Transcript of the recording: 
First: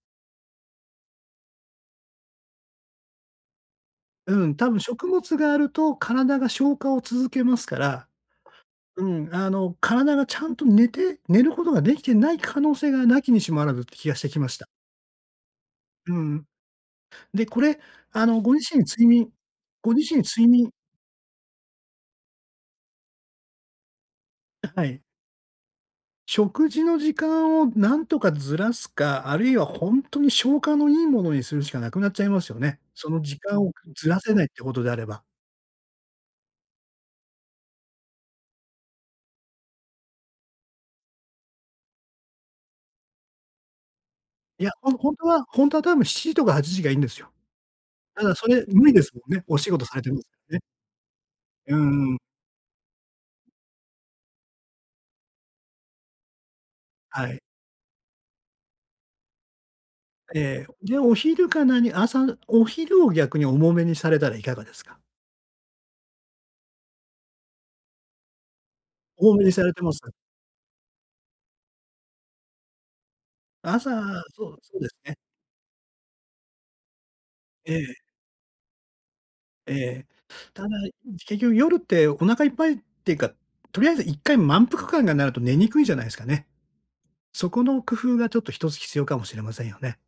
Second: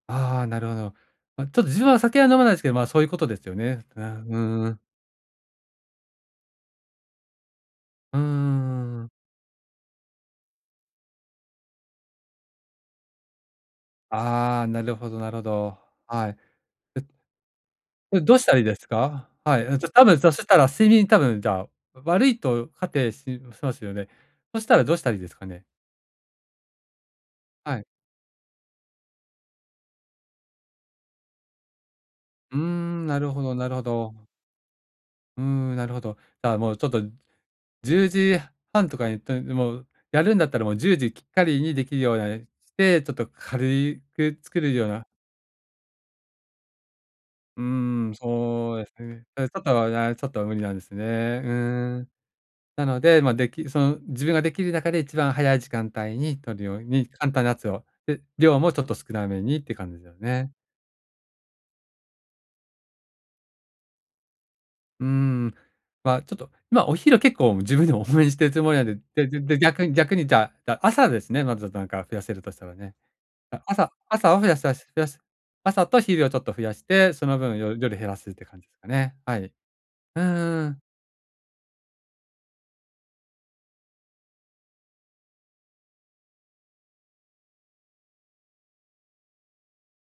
ああ、なるほど。ま、ちょっと自分は酒は飲まないですけど、ま、そういうことですよね。うんううん、んう多分ん。食物があると体が消化を続けますから、うーうん。ん、あの体がちゃんと寝て寝ることができてない可能性が無きにしもあらずって気がしてきましあた。あ、なるほどなるほど。うはい。ん。でで、これこれ、あどうの、したごらいい自で身す睡か？眠はい、ん、ちょご多自分身そし睡たら眠睡眠多分じゃあ悪いと仮定ししますよね。そしあ、たら、はどうい。したらいいですかね？食事の時間をはい。何とかずらすか、あるいはほんとに消化のいいものにするしかなくなっちゃいますうーよね。ん、そなのる時ほど間なをるほずらど。せないってことであれば。うーん、なるほど。じゃあもうちょっと、10時半とかに、とにもうやるんだったらもう10時きっかりにできるようなして、ちょっと軽いく作いや、るようほんな。ほんとはほんとは多分7時とか8時がいいんですよ。うーん、ただそれそうで無理ですもんね。す。ちおょっ仕事と、いされてや、まちょす、っと無ね。理なんですね。ううーんん。うん。なので、ま、できその自分ができる中で一番早い時間帯に取るように、は簡い。単なやつを、で、量もちょっと少なめにって感じだよね。ええ、で、お昼か何、朝お昼を逆に重めにされたらいかがですか？うん、ま、ちょっと、ま、お昼結構自分でも多めにしてるつもりなんでで多でめにでされて逆まにすか。逆にじゃあじゃあ朝ですね、まずなんか増やせるとしたらね。だ、朝、朝朝を増そやうさそしうです増やね。す、朝と昼をちょっと増やして、その分えよえ。夜減らすって感じですかね。はい。ええ、うんうたんだ、うん。結局夜ってお腹いっぱいっていうか、とりあえず1回満腹感がなると寝にくいんじゃないすかね。そこの工夫がちょっと1つ必要かもしれませんよね。